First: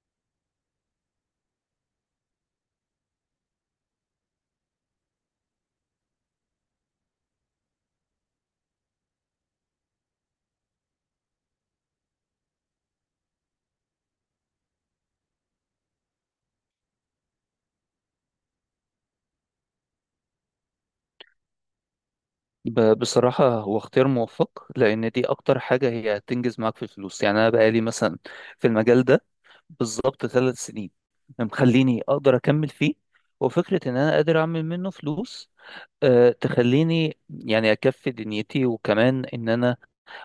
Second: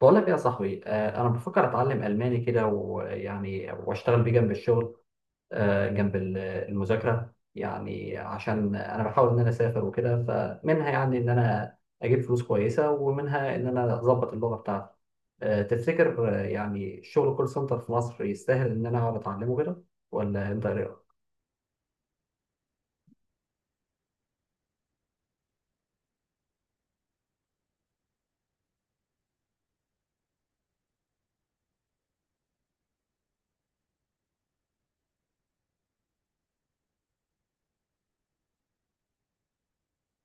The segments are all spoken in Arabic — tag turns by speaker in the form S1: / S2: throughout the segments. S1: بقول لك إيه يا صاحبي انا بفكر اتعلم الماني كده، ويعني واشتغل بيه جنب الشغل. جنب المذاكره يعني، عشان انا بحاول ان انا اسافر وكده. فمنها يعني ان انا اجيب فلوس كويسه، ومنها ان انا اظبط اللغه بتاعتي. تفتكر، يعني الشغل كول سنتر في مصر يستاهل ان انا اقعد اتعلمه كده ولا انت إيه؟
S2: بصراحة هو اختيار موفق لأن دي أكتر حاجة هي هتنجز معاك في الفلوس. يعني أنا بقالي مثلا في المجال ده بالظبط 3 سنين مخليني أقدر أكمل فيه، وفكرة إن أنا قادر أعمل منه فلوس أه تخليني يعني أكفي دنيتي، وكمان إن أنا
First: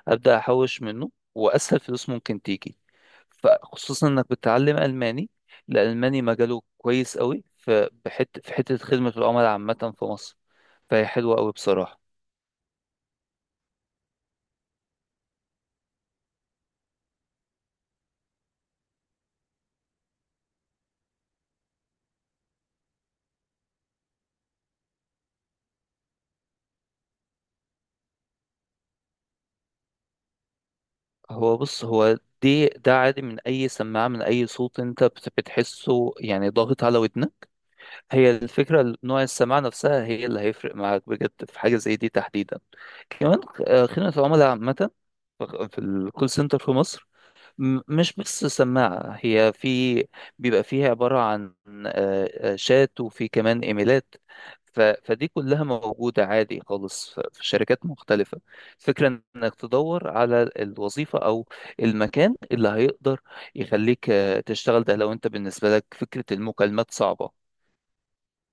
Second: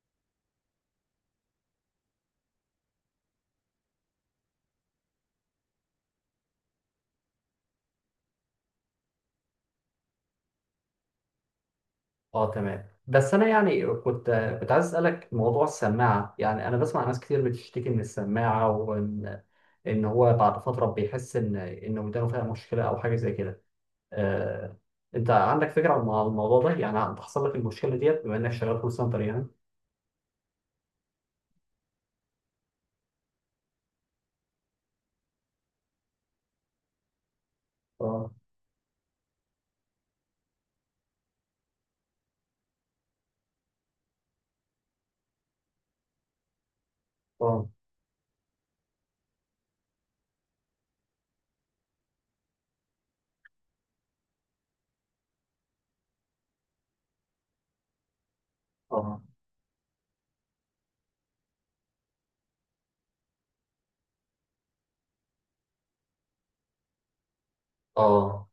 S2: أبدأ أحوش منه وأسهل فلوس ممكن تيجي. فخصوصا إنك بتتعلم ألماني، الألماني مجاله كويس قوي في في حتة خدمة العملاء عامة في مصر، فهي حلوة قوي بصراحة.
S1: اه، تمام. بس انا يعني كنت عايز اسالك موضوع السماعه. يعني انا بسمع ناس كتير بتشتكي من السماعه، وان ان هو بعد فتره بيحس ان ودانه فيها مشكله او حاجه زي كده. آه، انت عندك فكره عن الموضوع ده؟ يعني بتحصل لك المشكله ديت بما انك شغال كول سنتر يعني؟
S2: هو بص، هو دي ده عادي من اي سماعه، من اي صوت انت بتحسه يعني ضاغط على ودنك.
S1: اه،
S2: هي الفكره نوع السماعه نفسها هي اللي هيفرق معاك بجد في حاجه زي دي تحديدا. كمان خدمه العملاء عامه، في الكول سنتر في مصر.
S1: اه،
S2: مش بس سماعة، هي في بيبقى فيها عبارة عن شات وفي كمان إيميلات. فدي كلها موجودة عادي خالص في شركات مختلفة.
S1: اه،
S2: فكرة إنك تدور على الوظيفة أو المكان اللي هيقدر يخليك تشتغل، ده لو أنت بالنسبة لك فكرة المكالمات صعبة.
S1: اه.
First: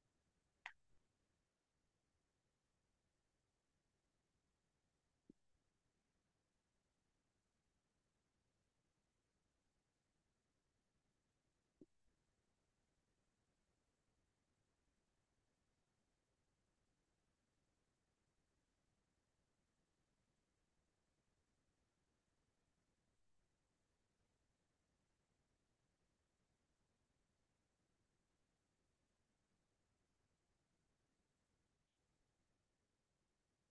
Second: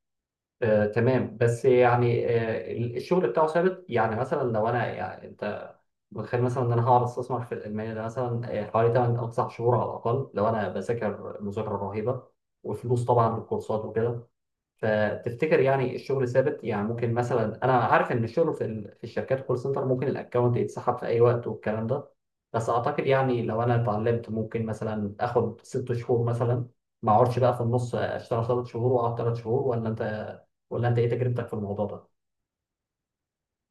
S1: تمام، بس يعني، الشغل بتاعه ثابت؟ يعني مثلا لو انا يعني، انت متخيل مثلا ان انا هقعد استثمر في الالماني ده مثلا حوالي 8 او 9 شهور على الاقل، لو انا بذاكر مذاكره رهيبه وفلوس طبعا للكورسات وكده. فتفتكر يعني الشغل ثابت؟ يعني ممكن مثلا، انا عارف ان الشغل في في الشركات كول سنتر ممكن الاكونت يتسحب في اي وقت والكلام ده، بس اعتقد يعني لو انا اتعلمت ممكن مثلا اخد ست شهور مثلا، ما اقعدش بقى في النص، اشتغل ثلاث شهور واقعد ثلاث شهور. ولا انت، ولا انت ايه تجربتك في الموضوع ده؟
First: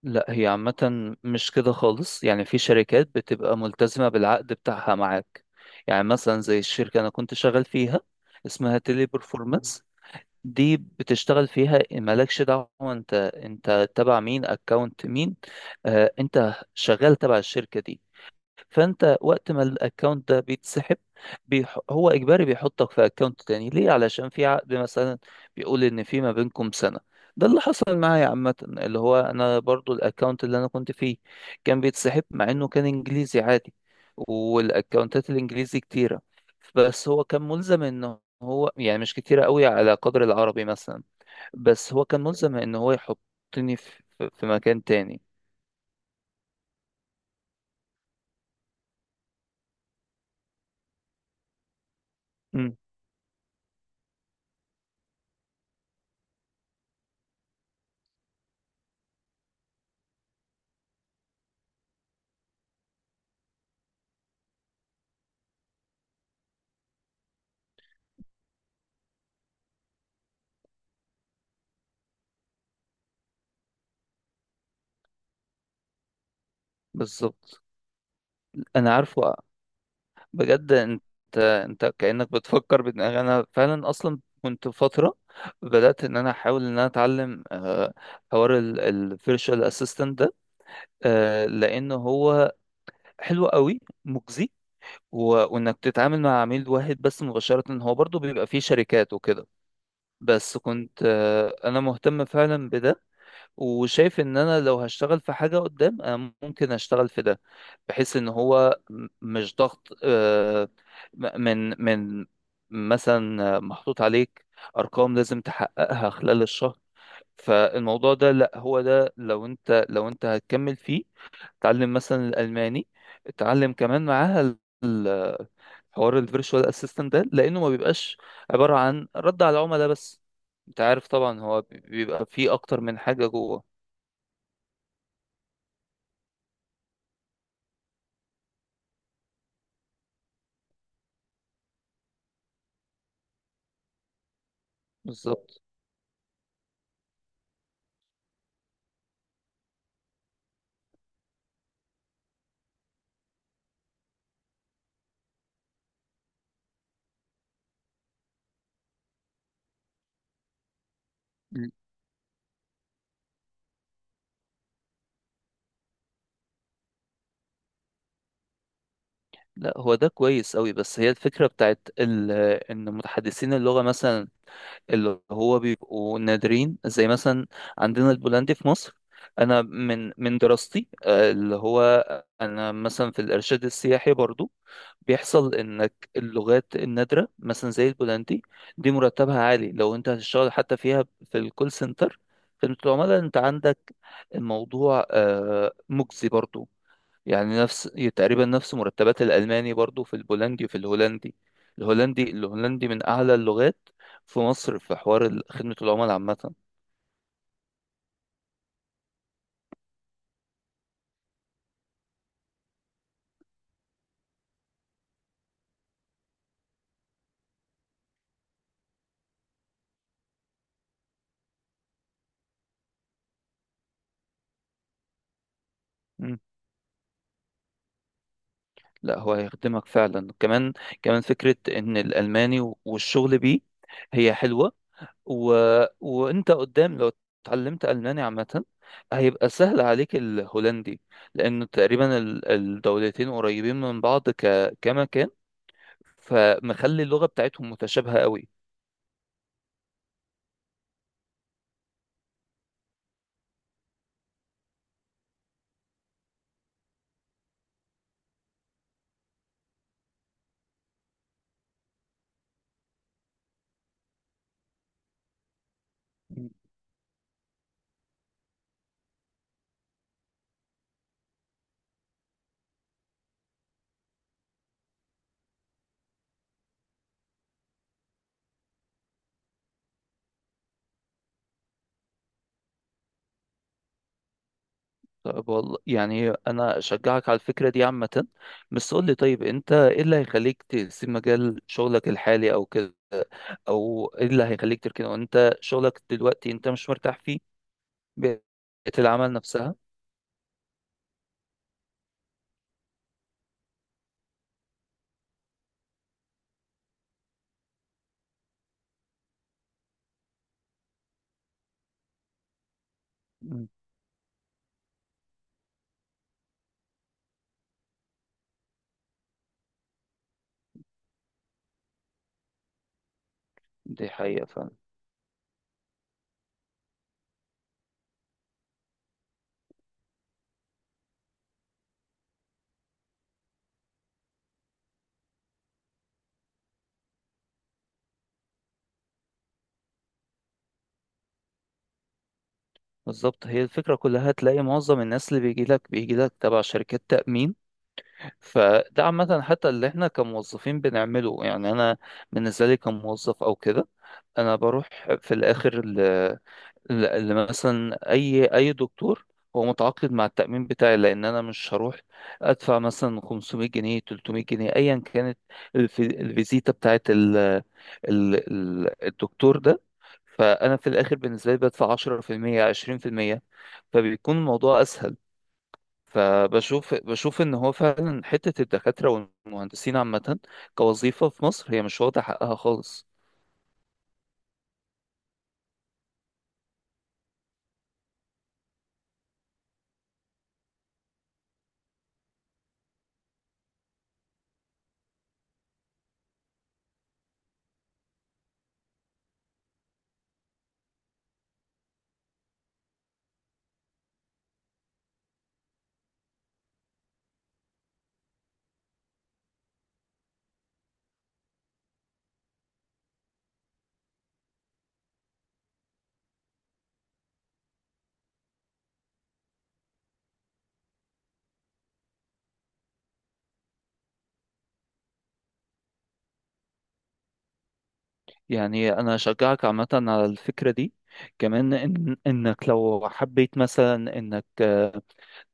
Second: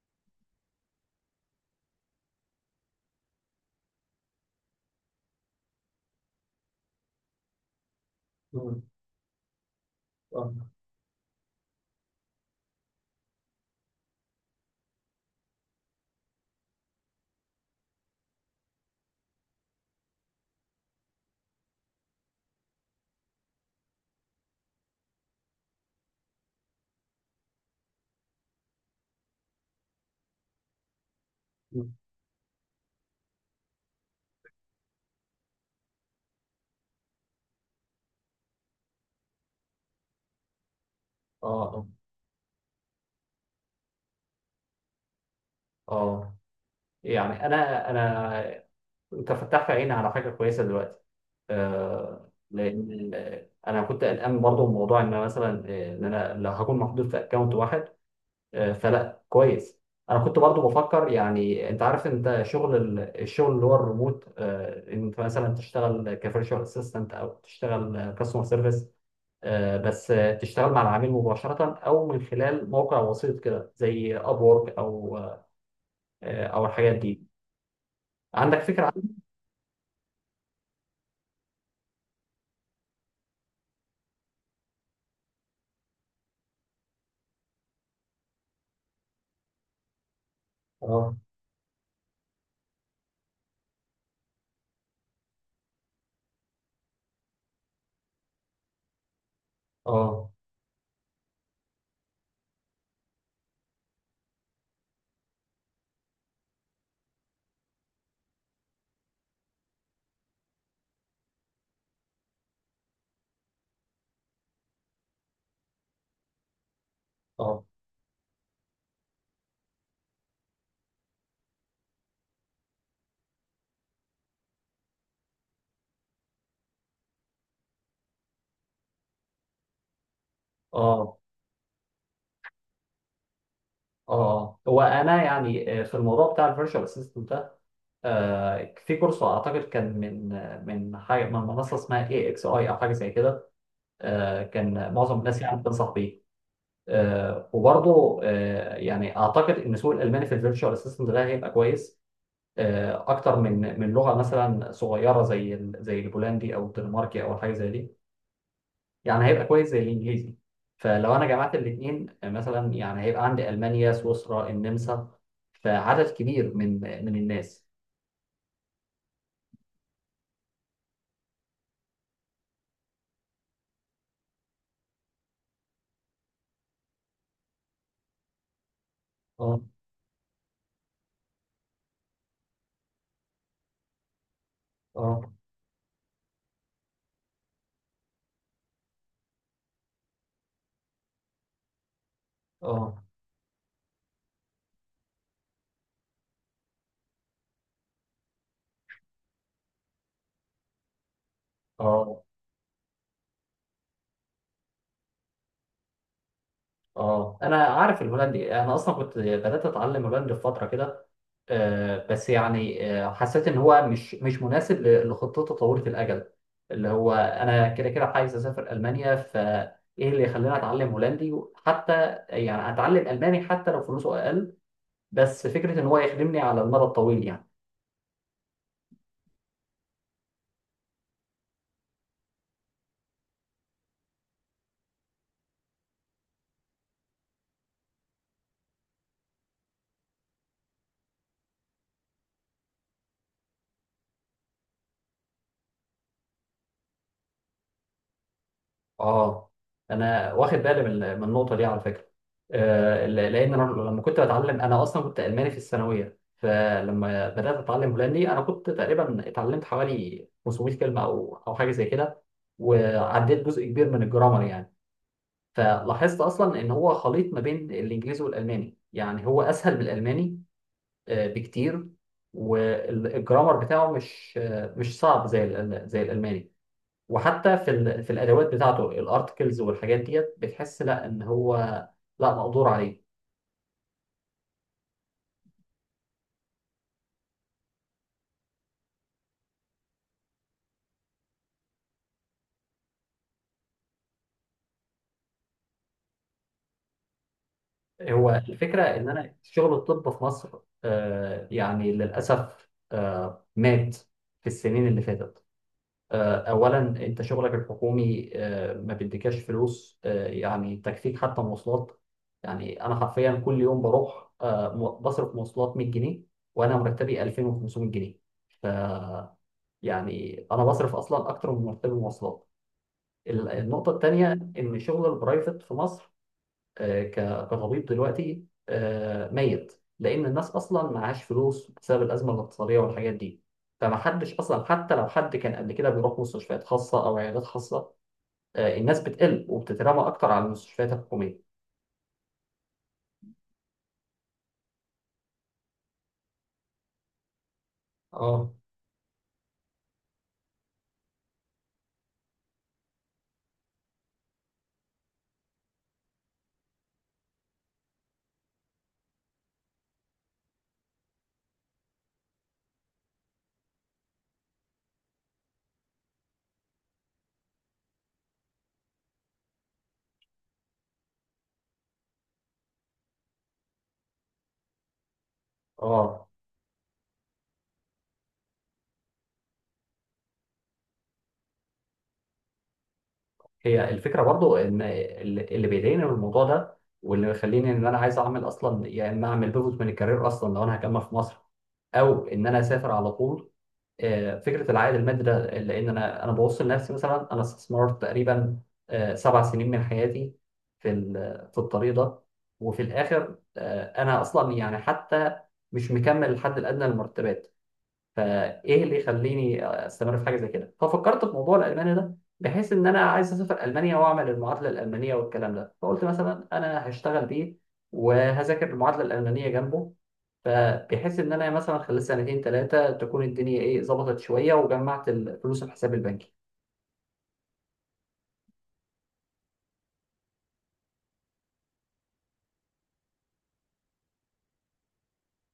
S2: لا، هي عامة مش كده خالص، يعني في شركات بتبقى ملتزمة بالعقد بتاعها معاك. يعني مثلا زي الشركة أنا كنت شغال فيها، اسمها
S1: مم.
S2: تيلي برفورمانس،
S1: آه.
S2: دي بتشتغل فيها مالكش دعوة انت تبع مين، اكونت مين. آه، انت شغال تبع الشركة دي، فانت وقت ما الاكونت ده بيتسحب هو اجباري بيحطك في اكونت تاني، ليه؟ علشان في عقد مثلا بيقول ان في ما بينكم سنة. ده اللي حصل معايا عامة، اللي هو انا برضو الاكونت اللي انا كنت فيه كان
S1: مم.
S2: بيتسحب مع انه كان انجليزي عادي. والاكونتات الانجليزي كتيرة، بس هو كان ملزم ان هو يعني مش كتيرة قوي على قدر العربي مثلا.
S1: اه، اه،
S2: بس هو كان ملزم ان هو يحطني في، في مكان تاني.
S1: اه. يعني انا، انت فتحت عيني على حاجه كويسه دلوقتي.
S2: مم،
S1: لان انا كنت قلقان برضه من موضوع ان أنا مثلا ان انا لو هكون محدود في اكونت واحد. فلا، كويس. انا كنت برضه بفكر يعني، انت عارف انت شغل الشغل اللي هو الريموت، ان انت مثلا تشتغل كفيرتشوال اسيستنت او تشتغل كاستمر سيرفيس. بس تشتغل مع العميل مباشرة او من خلال موقع وسيط كده زي ابورك او او الحاجات دي.
S2: بالظبط.
S1: عندك فكرة
S2: انا
S1: عن،
S2: عارفه. بجد انت، انت كأنك بتفكر بدماغي، انا فعلا اصلا كنت فترة بدأت ان انا احاول ان انا اتعلم حوار الفيرشوال اسيستنت ده.
S1: اه،
S2: لان هو حلو قوي، مجزي، وانك تتعامل مع عميل واحد بس مباشرة، هو برضو بيبقى فيه شركات وكده.
S1: اه،
S2: بس كنت انا مهتم فعلا بده، وشايف ان انا لو هشتغل في حاجة قدام انا ممكن اشتغل في ده، بحيث ان هو مش ضغط، من مثلا محطوط عليك ارقام لازم تحققها خلال الشهر.
S1: اه،
S2: فالموضوع ده لا، هو ده لو انت هتكمل فيه، اتعلم مثلا الالماني، اتعلم كمان معاها ال- حوار الفيرتشوال اسيستنت ده، لانه ما بيبقاش عبارة عن رد على العملاء بس، انت عارف
S1: اه،
S2: طبعا هو بيبقى فيه اكتر من حاجة جوه.
S1: اه. هو انا يعني في الموضوع بتاع الفيرتشوال اسيستنت ده، في كورس اعتقد كان من من حاجه من منصه اسمها اي اكس اي او حاجه زي كده. كان معظم الناس يعني
S2: بالظبط.
S1: بتنصح بيه. وبرضه يعني اعتقد ان سوق الالماني في الفيرتشوال اسيستنت ده هيبقى كويس. اكتر من لغه مثلا صغيره زي زي البولندي او الدنماركي او حاجه زي دي. يعني هيبقى كويس زي الانجليزي. فلو انا جمعت الاثنين مثلا يعني هيبقى عندي المانيا، سويسرا، النمسا. فعدد كبير من الناس.
S2: لا، هو ده كويس قوي، بس هي الفكرة بتاعت ال... ان متحدثين اللغة مثلا اللي هو بيبقوا نادرين، زي مثلا عندنا البولندي في مصر.
S1: اه،
S2: انا من دراستي، اللي هو انا مثلا في الارشاد السياحي برضو،
S1: اه،
S2: بيحصل انك اللغات النادرة مثلا زي البولندي دي مرتبها عالي، لو انت هتشتغل حتى فيها في الكول سنتر، خدمة
S1: اه،
S2: العملاء انت عندك الموضوع مجزي برضو، يعني نفس، تقريبا نفس مرتبات الألماني برضو في البولندي وفي الهولندي.
S1: اه،
S2: الهولندي، الهولندي من أعلى اللغات في مصر في حوار خدمة العملاء عامة.
S1: اه. انا عارف الهولندي، انا اصلا كنت بدات اتعلم هولندي في فتره كده. بس يعني حسيت ان هو مش مناسب لخطته طويله الاجل، اللي هو انا كده كده عايز اسافر المانيا. فايه اللي يخليني اتعلم هولندي حتى؟ يعني اتعلم الماني حتى لو فلوسه اقل، بس فكرة إن هو
S2: مم.
S1: يخدمني على المدى الطويل يعني.
S2: لا، هو هيخدمك فعلا. كمان، كمان فكرة إن الألماني والشغل بيه هي حلوة، و... وأنت قدام لو اتعلمت ألماني عامة هيبقى سهل عليك الهولندي، لأن تقريبا الدولتين قريبين من بعض كمكان، فمخلي اللغة بتاعتهم متشابهة قوي.
S1: آه أنا واخد بالي من النقطة دي على فكرة. لأن أنا لما كنت بتعلم، أنا أصلا كنت ألماني في الثانوية، فلما بدأت أتعلم هولندي أنا كنت تقريبا اتعلمت حوالي 500 كلمة أو حاجة زي كده، وعديت جزء كبير من الجرامر يعني. فلاحظت أصلا إن هو خليط ما بين الإنجليزي والألماني، يعني هو أسهل من الألماني بكتير. والجرامر بتاعه مش مش صعب زي زي الألماني. وحتى في في الادوات بتاعته الارتكلز والحاجات ديت بتحس لا ان هو، لا، مقدور عليه.
S2: طيب، والله يعني انا اشجعك على الفكره دي عامه، بس قول لي طيب، انت ايه اللي هيخليك تسيب مجال شغلك الحالي او كده، او ايه اللي هيخليك تركنه وانت شغلك دلوقتي انت مش مرتاح فيه؟
S1: هو
S2: بيئه
S1: الفكره ان
S2: العمل
S1: انا شغل
S2: نفسها.
S1: الطب في مصر يعني للاسف مات في السنين اللي فاتت. اولا، انت شغلك الحكومي ما بيديكاش فلوس، يعني تكفيك حتى مواصلات. يعني انا حرفيا كل
S2: مم.
S1: يوم بروح بصرف مواصلات 100 جنيه، وانا مرتبي 2500 جنيه. يعني انا بصرف اصلا اكتر من مرتبي مواصلات. النقطة
S2: دي
S1: التانية،
S2: حقيقه فعلا.
S1: إن شغل البرايفت في مصر كطبيب دلوقتي ميت، لأن الناس أصلا معهاش فلوس بسبب الأزمة الاقتصادية والحاجات دي. فمحدش أصلا، حتى لو حد كان قبل كده بيروح مستشفيات خاصة أو عيادات خاصة، الناس بتقل وبتترمى أكتر على المستشفيات الحكومية.
S2: بالظبط، هي الفكره كلها تلاقي معظم الناس اللي بيجي لك تبع شركات تامين.
S1: اه،
S2: فده عامه حتى اللي احنا كموظفين بنعمله، يعني انا بالنسبه لي كموظف او كده، انا بروح في الاخر اللي مثلا اي دكتور هو متعاقد مع التأمين بتاعي، لان انا مش هروح ادفع مثلا 500 جنيه 300 جنيه ايا كانت الف- الفيزيتا بتاعت ال الدكتور ده. فانا في الاخر بالنسبة لي بدفع 10% 20%، فبيكون الموضوع اسهل.
S1: اه.
S2: فبشوف ان هو فعلا حتة الدكاترة والمهندسين عامة كوظيفة في مصر هي مش واخدة حقها خالص.
S1: هي الفكرة برضو إن اللي بيضايقني من الموضوع ده، واللي مخليني إن أنا عايز أعمل أصلا يا إما أعمل بيفوت من الكارير أصلا لو أنا هكمل في مصر، او ان انا اسافر على طول. فكره العائد المادي ده، لان انا ببص لنفسي. مثلا انا استثمرت تقريبا سبع سنين من حياتي في في الطريق ده، وفي الاخر انا اصلا يعني حتى مش مكمل الحد الادنى للمرتبات. فايه اللي يخليني استمر في حاجه زي كده؟ ففكرت في موضوع الالماني ده، بحيث ان انا عايز اسافر المانيا واعمل المعادله الالمانيه والكلام ده، فقلت مثلا انا هشتغل بيه وهذاكر المعادله الالمانيه جنبه، فبحيث ان انا مثلا خلال سنتين ثلاثه تكون الدنيا ايه، ظبطت شويه وجمعت الفلوس في حساب البنكي.
S2: يعني انا اشجعك عامه على الفكره دي. كمان إن انك لو حبيت مثلا انك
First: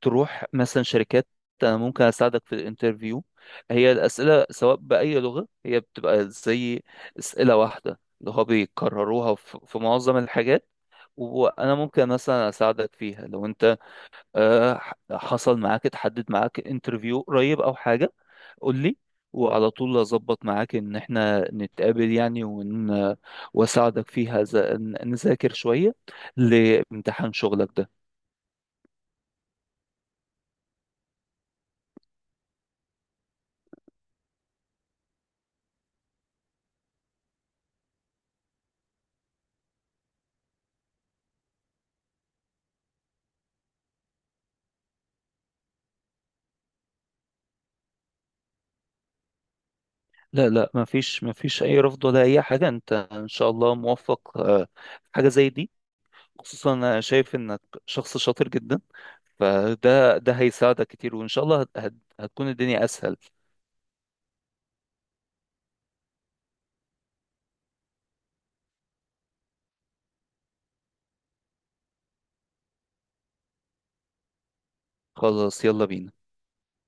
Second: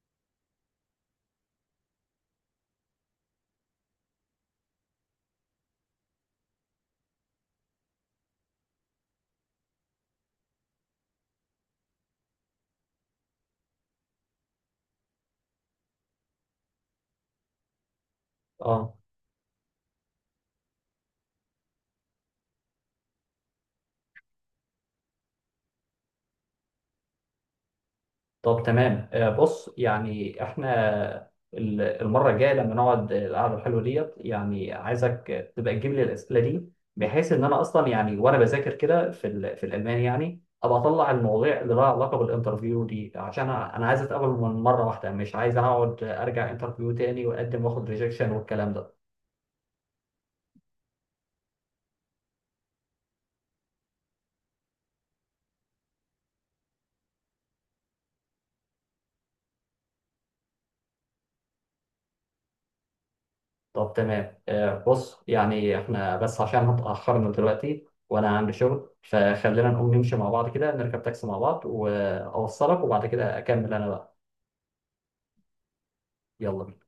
S2: تروح مثلا شركات، انا ممكن اساعدك في الانترفيو. هي الاسئله سواء باي لغه هي بتبقى زي اسئله واحده اللي هو بيكرروها في معظم الحاجات، وانا ممكن مثلا اساعدك فيها. لو انت حصل معاك، اتحدد معاك انترفيو قريب او حاجة، قول
S1: اه.
S2: لي وعلى طول اظبط معاك ان احنا نتقابل، يعني واساعدك فيها، نذاكر شوية لامتحان شغلك ده.
S1: طب، تمام. بص يعني احنا المره الجايه لما نقعد القعده الحلوه ديت، يعني عايزك تبقى تجيب لي الاسئله دي، بحيث ان انا اصلا يعني، وانا بذاكر كده في في الالماني، يعني ابقى اطلع المواضيع اللي لها علاقه بالانترفيو دي، عشان انا عايز اتقابل من مره واحده، مش عايز اقعد ارجع انترفيو تاني واقدم واخد ريجكشن والكلام ده.
S2: لا لا، ما فيش اي رفض ولا اي حاجة، انت ان شاء الله موفق في حاجة زي دي. خصوصا انا شايف انك شخص شاطر جدا، فده، ده هيساعدك كتير، وان شاء الله هتكون الدنيا اسهل.
S1: طب، تمام. بص يعني احنا، بس عشان اتأخرنا دلوقتي وانا عندي شغل، فخلينا نقوم نمشي مع بعض كده، نركب تاكسي مع بعض واوصلك، وبعد كده اكمل انا بقى.
S2: خلاص، يلا بينا.
S1: يلا بينا.